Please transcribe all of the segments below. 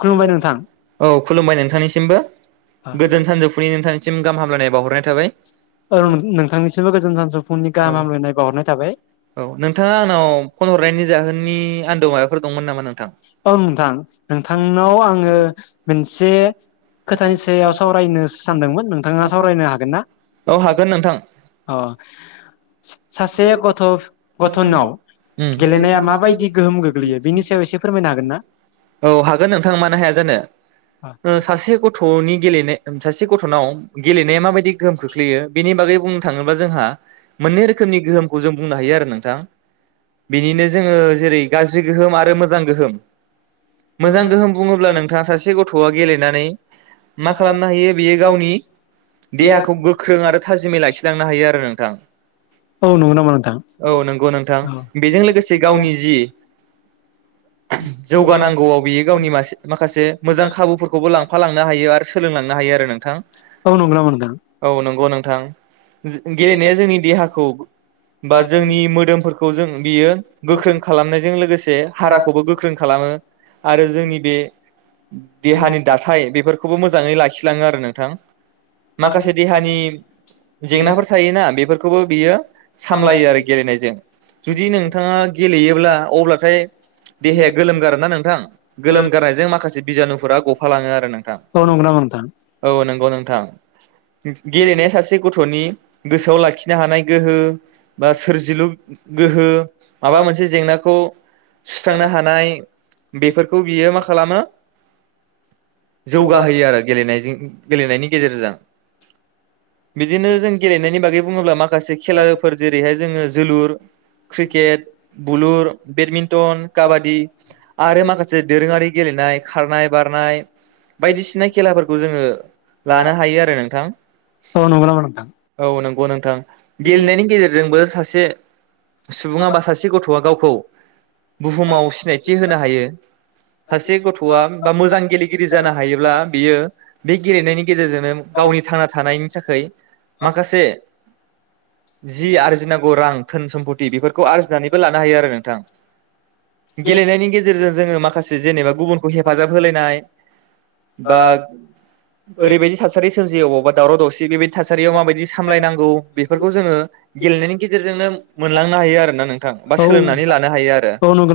खुलुमबाय नोंथां औ खुलुमबाय नोंथांनिसिमबो गोजोन सानजौफुनि नोंथां सिम गाहाम हामलायनाय बावहरनाय थाबाय। औ नोंथांनिसिमबो गोजोन सानजौफुंनि गाहाम औ हामलायनाय बावहरनाय थाबाय औ नोंथाङा आंनाव फन हरनायनि जाहोननि आन्दोआव माबाफोर दंमोन नामा नों थां? औ नोंथां नोंथांनाव आङो मोनसे खोथानि सायाव सावरायनो सानदोंमोन नोंथाङा सावरायनो हागोन ना? औ हागोन नोंथां अ स-सासे गथ'-गथ'नाव गेलेनाया माबायदि गोहोम गोग्लैयो बेनि सायाव एसे फोरमायनो हागोन ना [unintelligible] औ हागोन नोंथां मानो हाया जानो ओह सासे गथ'नि गेलेनाय सासे गथ'नाव गेलेनाया माबायदि गोहोम खोख्लैयो बेनि बागै बुंनो थाङोबा जोंहा मोननै रोखोमनि गोहोमखौ जों बुंनो हायो आरो नों थां बिनिनो जोङो जेरै गाज्रि गोहोम आरो मोजां गोहोम। मोजां गोहोम बुङोब्ला नोंथाङा सासे गथ'आ गेलेनानै मा खालामनो हायो बेयो गावनि देहाखौ गोख्रों आरो थाजिमै लाखिलांनो हायो आरो नोंथां। औ नंगौ नामा नोंथां औ नंगौ नोंथां बेजों लोगोसे गावनि जि जौगानां गौआव बियो गावनि मासे-माखासे मोजां खाबुफोरखौबो लांफा लांनो हायो आरो सोलोंलांनो हायो आरो नोंथां। औ नंगौ नामा नोंथां औ नंगौ नोंथां। जे-गेलेनाया जोंनि देहाखौ बा जोंनि मोदोमफोरखौ जों बियो गोख्रों खालामनायजों लोगोसे हाराखौबो गोख्रों खालामो। आरो जोंनि बे देहानि दाथाय बेफोरखौबो मोजाङै लाखिलाङो आरो नोंथां। माखासे देहानि जेंनाफोर थायोना बेफोरखौबो बियो सामलायो आरो गेलेनायजों जुदि नोंथाङा गेलेयोब्ला अब्लाथाय देहाया गोलोमगारना नों थां गोलोम गारनायजों माखासे बिजानुफोरा गफालाङो आरो नोंथां औ नंगौ नामा नोंथां औ नंगौ नोंथां [inaudible] गेलेनाया सासे गथ'नि गोसोआव लाखिनो हानाय गोहो बा सोरजिलु गोहो माबा मोनसे जेंनाखौ सुस्रांनो हानाय बेफोरखौ बियो मा खालामो जौगाहोयो आरो गेलेजों गेलेनायनि गेजेरजों बिदिनो जों गेलेनायनि बागै बुङोब्ला माखासे खेलाफोर जेरैहाय जोङो जोलुर, क्रिकेट, बुलुर, बेडमिन्टन, काबादि आरो माखासे दोरोङारि गेलेनाय खारनाय-बारनाय बायदिसिना खेलाफोरखौ जोङो लानो हायो आरो नोंथां औ नंगौ नामा नोंथां औ नों गौ नोंथां गेलेनायनि गेजेरजोंबो सासे सुबुङा बा सासे गथ'आ गावखौ बुहुमाव सिनायथि होनो हा हायो सासे गथ'आ बा मोजां गेलेगिरि जानो हायोब्ला बियो बे गेलेनायनि गेजेरजोंनो गावनि थांना थानायनि थाखाय माखासे जि आरजिनांगौ रां धोन सम्फथि बेफोरखौ आरजिनानैबो लानो हायो आरो नोंथां गेलनायनि गेजे जेरजों जोङो माखासे जेनेबा गुबुनखौ हेफाजाब होलायनाय बा ओरैबायदि थासारि सोमजियो अबावबा दावराव दावसि बेबायदि थासारियाव माबायदि सामलायनांगौ बेफोरखौ जोङो गेलेनायनि गेजेरजोंनो मोनलांनो हायो आरोना नोंथां बा सोलोंनानै लानो हायो आरो हायो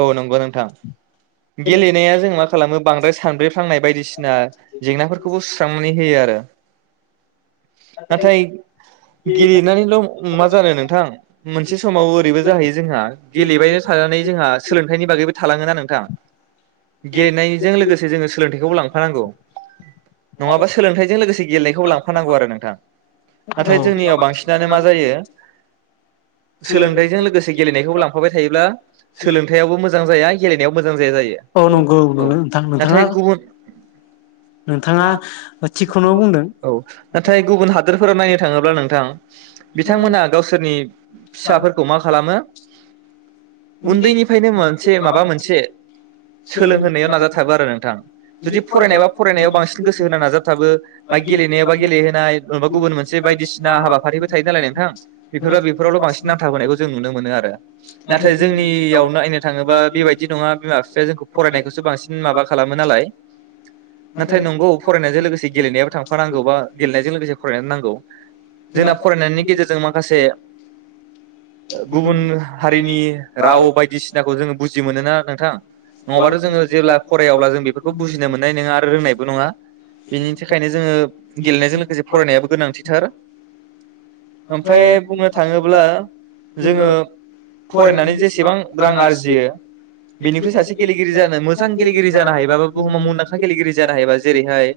औ नंगौ नोंथां गेलेनाया जों मा खालामो बांद्राय सानब्रे फ्लांनाय बायदिसिना जेंनाफोरखौबो सुस्रांनानै होयो आरो [unintelligible] नाथाय गेलेनानैल' मा जानो नोंथां मोनसे समाव ओरैबो जाहैयो जोंहा गेलेबाय थानानै जोंहा थाइनि बागैबो थालाङोन ना नोंथां गेलेनायजों लोगोसे जोङो सोलोंथायाइखौबो लांफानांगौ नङाबा सोलोंथाइजों लोगोसे गेलेनायखौबो लांफानांगौ आरो नोंथां नाथाय जोंनियाव बांसिनानो मा जायो सोलोंथाइजों लोगोसे गेलेनायखौबो लांफाबाय थायोब्ला सोलोंथायाइ आवबो मोजां जाया गेलेनायाव मोजां जाया जायो आरो नंगौ नामा नोंथां औ नंगौ औ नंगौ नोंथां नोंथाङा नाथाय गुबुन नोंथाङा थिखखौनो बुंदों औ नाथाय गुबुन हादोरफोराव नायनो थाङोब्ला नोंथां बिथांमोनहा गावसोरनि फिसाफोरखौ मा खालामो उन्दैनिफ्रायनो मोनसे माबा मोनसे सोलोंहोनायाव नाजाथाबो आरो नोंथां जुदि फरायनायबा फरायनायाव बांसिन गोसो होना नाजाथाबो बा गेलेनायावबा गेलेहोनाय नाबा गुबुन मोनसे बायदिसिना हाबाफारिबो थायो नालाय नोंथां बेफोरबा बेफोरावल' बांसिन नांथाबोनायखौ जों नुनो मोनो आरो। आरो जोंनियावनो नायनो थाङोबा बेबायदि नङा बिमा बिफाया जोंखौ फरायनायखौसो बांसिन माबा खालामो नालाय नाथाय नंगौ फरायनायजों लोगोसे गेलेनायाबो थांफानांगौ बा गेलेनायजों लोगोसे फरायनायबो नांगौ जोंना फरायनायनि गेजेरजों माखासे गुबुन हारिनि राव बायदिसिनाखौ जोङो बुजि मोनोना नोंथां नङाबाथ' जोङो जेब्ला फरायाब्ला जों बेफोरखौ बुजिनो मोननाय नङा आरो रोंनायबो नङा बेनि थाखायनो जोङो गेलेनायजों लोगोसे फरायनायाबो गोनांथिथार। ओमफाय बुंनो थाङोब्ला जोङो फरायनानै जेसेबां रां आरजियो बेनिफ्राय सासे गेलेगिरि जानो मोजां गेलेगिरि जानो हायोबा बा बुहुमाव मुंदांखा गेलेगिरि जानो हायोबा जेरैहाय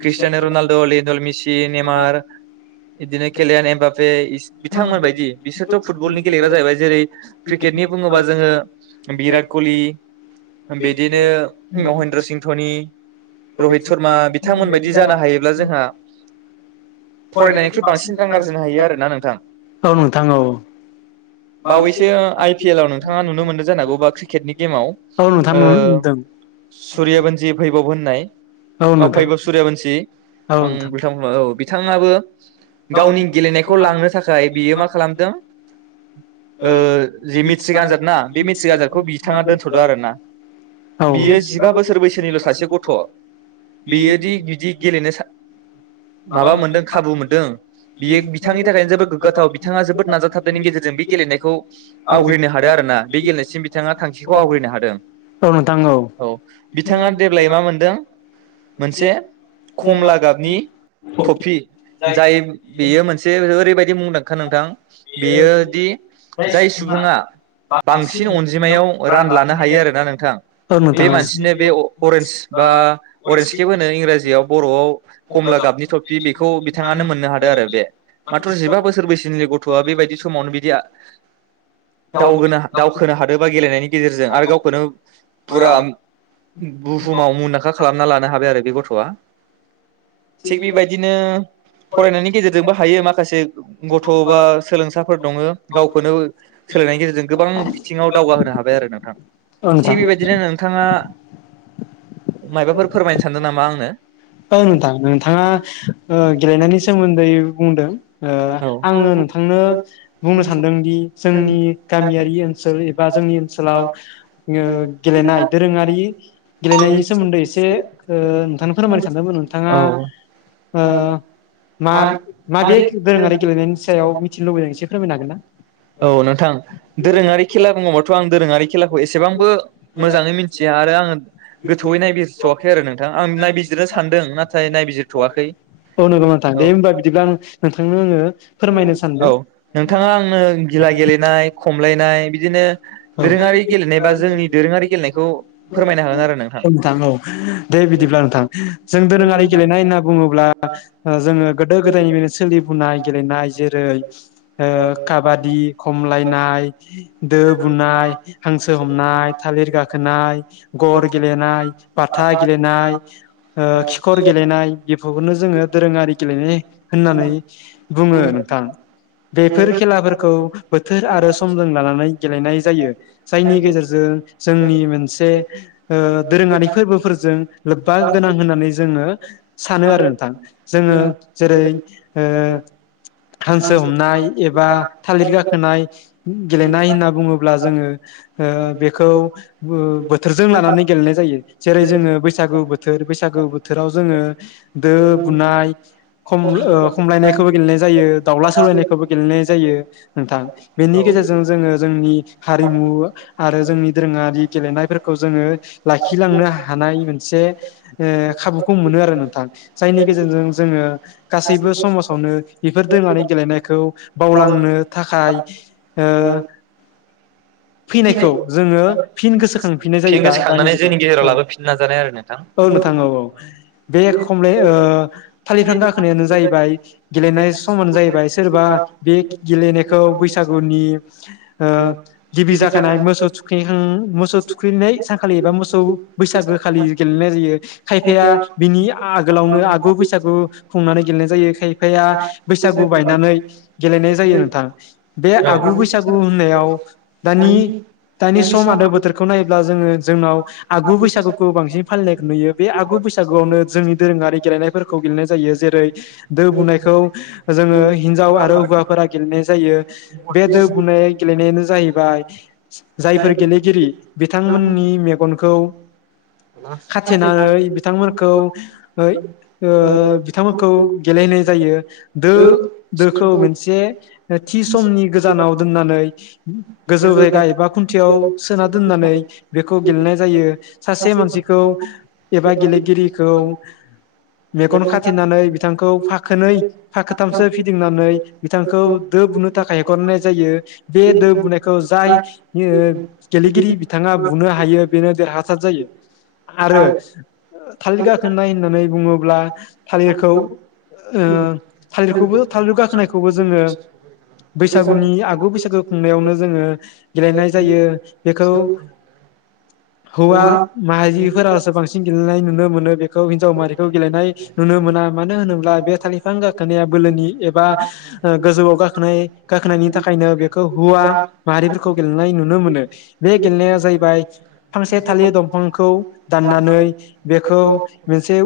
Cristiano Ronaldo Lionel Messi Neymar बिदिनो केलियान एम्बापे बिथांमोन बायदि बिसोरथ' फुटबलनि गेलेग्रा जाहैबाय जेरै क्रिकेट नि बुङोबा जोङो भिराट कलि बिदिनो महेन्द्र सिं धोनि रहित शर्मा बिथांमोन बायदि जानो हायोब्ला जोंहा फरायनायनिख्रुइ बांसिन रां आरजिनो हायो आरो ना नोंथां औ नोंथां औ बावै [unintelligible] पि एल आव नोंथाङा नुनो मोन्दों जानो हांगौ बा क्रिकेटनि गेमाव औ नोंथां ओ नुनो मोनदों सुरियाबन्सि भैबब होननाय औ भैबब सुरियाबन्सि आं उल्थां फाल्थां औ बिथाङाबो गावनि गेलेनायखौ लांनो थाखाय बियो मा खालामदों ओ जि मेट्रिक आनजाद ना बे मेट्रिक आनजादखौ बिथाङा दोनथ'दों आरोना बियो जिबा बोसोर बैसोनिल' सासे गथ' बियोदि बिदि गेलेनो सा माबा मोनदों खाबु मोनदों बियो बिथांनि थाखायनो जोबोद गोग्गाथाव बिथाङा जोबोद नाजाथाबनायनि गेजेरजों बि गेलेनायखौ आवग्रिनो हादों आरो ना बे गेलेनायसिम बिथाङा थांखिखौ आवग्रिनो हादों औ नोंथां औ बिथाङा देब्लाय मा मोनदों मोनसे खमला गाबनि थफि जाय बेयो मोनसे ओरैबायदि मुंदांखा नोंथां बेयोदि जाय सु सुबुङा बांसिन अनजिमायाव रान लानो हायो आरोना नोंथां बे मानसिनो बे अरेन्ज बा अरेन्सकेप होनो इंराजियाव बर'आव कमला गाबनि ट्रफि बेखौ बिथाङानो मोननो हादों आरो बे माथ्र' जिबा बोसोर बैसोनि गथ'आ बेबायदि समावनो बिदि आ दावगोनो हा दावखोनो हादोबा गेलेनायनि गेजेरजों आरो गावखौनो फुरा बुहुमाव मुंदांखा खालामना लानो हाबाय आरो बे गथ' वा थिग बेबायदिनो फरायनायनि गेजेरजोंबो हायो माखासे गथ' बा सोलोंसाफोर दङ गावखौनो सोलायनायनि गेजेरजों गोबां बिथिङाव दावगाहोनो हाबाय आरो नोंथां औ नोंथां थिग बेबायदिनो नोंथाङा मायबाफोर फोरमायनो सानदों नामा आंनो? [unintelligible] ओ नोंथां नोंथाङा ओ गेलेनायनि सोमोन्दै बुंदों ओ औ आं आङो नोंथांनो बुंनो सानदोंदि जों नि गामियारि ओनसोल एबा जोंनि ओनसोलाव ओ गेलेनाय दोरोङारि गेलेनायनि सोमोन्दै एसे ओ नोंथांनो फोरमायनो सानदोंमोन ओ नोंथाङा औ मा-माबे दोरोङारि गेलेनायनि सायाव मिथिनो लुबैदों एसे फोरमायनो हागोन ना? औ नोंथां दोरोङारि खेला बुङोबाथ' आं दोरोङारि खेलाखौ एसेबांबो मोजाङै मिथिया आरो आङो थौयै नायबिजिरथ'वाखै आरो नोंथां आं नायबिजिरनो सानदों नाथाय नायबिजिरथ'वाखै औ नंगौ नोंथां औ दे होमबा बिदिब्ला आं नोंथांनो आङो फोरमायनो औ सानदों। नोंथाङा आंनो गिला गेलेनाय खमलायनाय बि बिदिनो औ दोरोङारि गेलेनाय बा जोंनि दोरोङारि गेलेनायखौ फोरमायनो हागोन आरो औ नोंथां औ दे बिदिब्ला नोंथां जों दोरोङारि गेलेनाय होनना बुङोब्ला ओ जोङो गोदो गोदायनिफायनो सोलिबोनाय नोंथां गेलेनाय जेरै ओ काबादि खमलायनाय दोब बुनाय हांसो हमनाय थालिर गाखोनाय गर गेलेनाय बाथा गेलेनाय ओ खिखर गेलेनाय बेफोरखौनो जोङो दोरोङारि गेलेनाय होननानै बुङो नोंथां बेफोर खेलाफोरखौ बोथोर आरो समजों लानानै गेलेनाय जायो जायनि गेजेरजों जोंनि मोनसे ओ दोरोङारि फोरबोफोरजों लोब्बा गोनां होननानै जोङो सानो आरो नोंथां जोङो जेरै ओ हांसो हमनाय एबा थालि गाखोनाय गेलेनाय होनना बुङोब्ला जोङो ओ बेखौ बो-बोथोरजों लानानै गेलेनाय जायो जेरै जोङो बैसागु बोथोर बैसागु बोथोराव जोङो दो बुनाय खम ओ खमलायनायखौबो गेलेनाय जायो दाउला सलायनायखौबो गेलेनाय जायो नोंथां बेनि गेजेरजों जोङो जोंनि हारिमु आरो जोंनि दोरोङारि गेलेनायफोरखौ जोङो लाखिलांनो हानाय मोनसे ओ खाबुखौ मोनो आरो नोंथां जायनि गेजेरजों जोङो गासैबो समाजावनो बेफोर दोरोङारि गेलेनायखौ बावलांनो थाखाय ओ फैनायखौ जोङो फिन गोसोखांफिननाय जायो दा दानि जुगाव जोंनि गेजेराव औ लाबोफिननो नाजानाय आरो नोंथां औ नोंथां औ औ बे खमलाइ ओ थालिर बिफां गाखोनायानो जाहैबाय गेलेनाय समानो जाहैबाय सोरबा बे गेलेनायखौ बैसागुनि ओ खानाय मोसौ थुखैखां मोसौ थुखैनाय सानखालि एबा मोसौ बैसागो खालि गेलेनाय जायो खायफाया बिनि आगोलावनो आगु बैसागु खुंनानै गेलेनाय जायो खायफाया बैसागु बायनानै गेलेनाय जायो नोंथां बे आगु बैसागु याव दानि दानि सम आरो बोथोरखौ नायोब्ला जोङो जोंनाव आगु बैसागुखौ बांसिन फालिनाय नुयो बे आगु बैसागुआवनो जोंनि दोरोङारि गेलेनायफोरखौ गेलेनाय जायो जेरै दो बोननायखौ ओ जोङो हिनजाव आरो हुवाफोरा गेलेनाय जायो बे दो बुनाय गेलेनायानो जाहैबाय जायफोर गेलेगिरि बिथांमोननि मेगनखौ खाथेनानै बिथांमोनखौ ओ बिथांमोनखौ गेलेहोनाय जायो दो दोखौ मोनसे थि समनि गोजानाव दोननानै [inaudible] गोजौ जायगा एबा खुन्थियाव सोना दोननानै बेखौ गेलेनाय जायो सासे मानसिखौ एबा गेलेगिरिखौ मेगन खाथेनानै बिथांखौ फाखोनै फाखथामसो फिदिंनानै बिथांखौ दो बुनो थाखाय हेगरहरनाय जायो। बे दो बुनायखौ ओ गेलेगिरि बिथाङा बुनो हायो बेनो देरहासार जायो आरो थालिर गाखोनाय होननानै बुङोब्ला थालिरखौ ओ थालिरखौबो थालिर गाखोनायखौबो जोङो बैसागुनि आगु बैसा बैसागो खुंनायावनो जोङो गेलेनाय जायो बेखौ हौवा माहारिफोरासो बांसिन गेलेनाय नु नुनो मोनो बेखौ हिनजाव मारिखौ गेलेनाय नुनो मोना। मानो होनोब्ला बे थालिरफां गाखोनाया बोलोनि एबा ओ गोजौआव गाखोनायनि थाखायनो बे खौ हुवा माहारिफोरखौ गेलेनाय नुनो मोनो। बे गेलेनाया जाहैबाय फांसे थालिर दंफांखौ दाननानै बे खौ मोनसे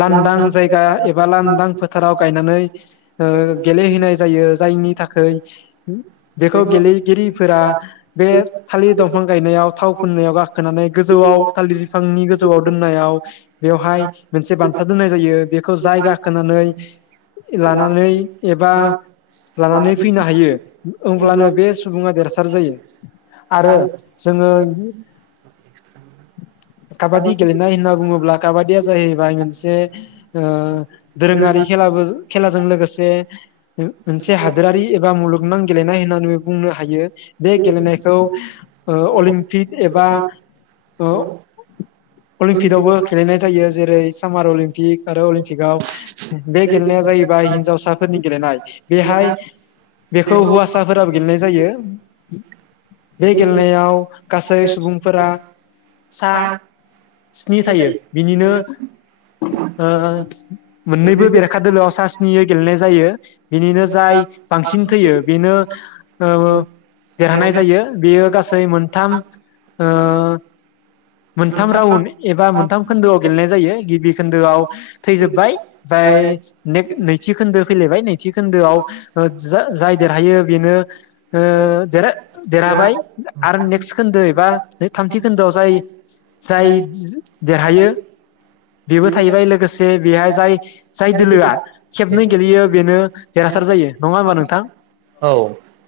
लान्दां जायगा एबा लान्दां फोथाराव गायनानै ओ गेलेहैनाय जायो जायनि थाखै बेखौ गेलेगिरिफोरा बे थालिर दंफां गायनायाव थाव फुननायाव गाखोनानै गोजौआव थालिर बिफांनि गोजौआव दोननायाव बेवहाय मोनसे बान्था दोननाय जायो। बेखौ जाय गाखोनानै लानानै एबा लानानै फैनो हायो होमब्लानो बे सुबुङा देरहासार जायो [inaudible] आरो [inaudible] काबादि गेलेनाय होनना बुङोब्ला काबादिया जाहैबाय मोनसे ओ दोरोङारि खेलाबो खेलाजों लोगोसे मोनसे हादोरारि एबा मुलुगनां गेलेनाय होननानैबो बुंनो हायो। बे गेलेनायखौ अलिम्पिक एबा अलिम्पिकआवबो गेलेनाय जायो। जेरै सामार अलिम्पिक आरो अलिम्पिकआव बे गेलेनाया जाहैबाय हिनजावसाफोरनि गेलेनाय। बेहाय खौ हौवासाफोराबो गेलेनाय जायो। बे गेलेनायाव गासै सुबुंफोरा सा स्नि थायो बिनिनो ओ मोननैबो बेरेखा दोलोआव सा स्नि गेलेनाय जायो। बिनिनो जाय बांसिन थैयो नो ओ देरहानाय जायो बेयो गासै मोन्थाम ओ मोन्थाम रान्दड एबा मोन्थाम खोन्दोआव गेलेनाय जायो। गिबि खोन्दोआव थैजोब्बाय ओमफ्राय ने-नैथि खोन्दो फैलायबाय नैथि खोन्दोआव ओ जाय देरहायो बेनो ओ देर-देरहाबाय आरो नेक्स्ट खोन्दो एबा थामथि खोन्दोआव जाय जाय देरहायो बेबो थाहैबाय लोगोसे बेहाय जाय जाय दोलोआ खेबनै गेलेयो बेनो देरहासार जायो नङा होमबा नोंथां औ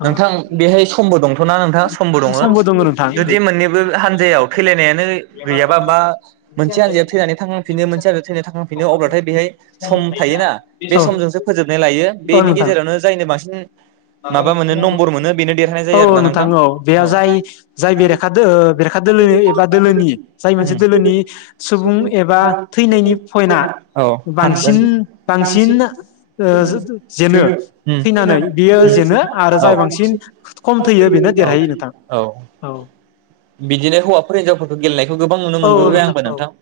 औ नोंथां बेहाय समबो दंथ' समबो दङ'ना समबो दङ नोंथां जुदि मोनैबो हान्जा औ थैलानायानो गैयाबा बा मोनसे हान्जाया थैनानै थांखां फिनो मोनसे हान्जाया थैनानै थांखांफिनो अब्लाथाय बेहाय सम थायोना बे औ समजोंसो फोजोबनाय लायो औ बेनि नोंथां गेजेरावनो जायनो बांसिन माबा मोनो नम्बर मोनो बेनो देरहानाय जायो आरोना नोथां नोंथां औ जाय बेरेखादो ओ बेरेखादो दोलो एबा दोलोनि जाय मोनसे दोलो सुबुं एबा थैनायनि पयेना बांसिन बांसिन ओ जो-जो-जेनो थैनानै बियो जेनो आरो जाय बांसिन खम थैयो बिनो देरहायो नोंथां। औ। बिदिनो हौवाफोर हिनजावफोर बो गेलेनाय खौ गोबां नुनो औ मोनबोबाय आंबो औ नोंथां।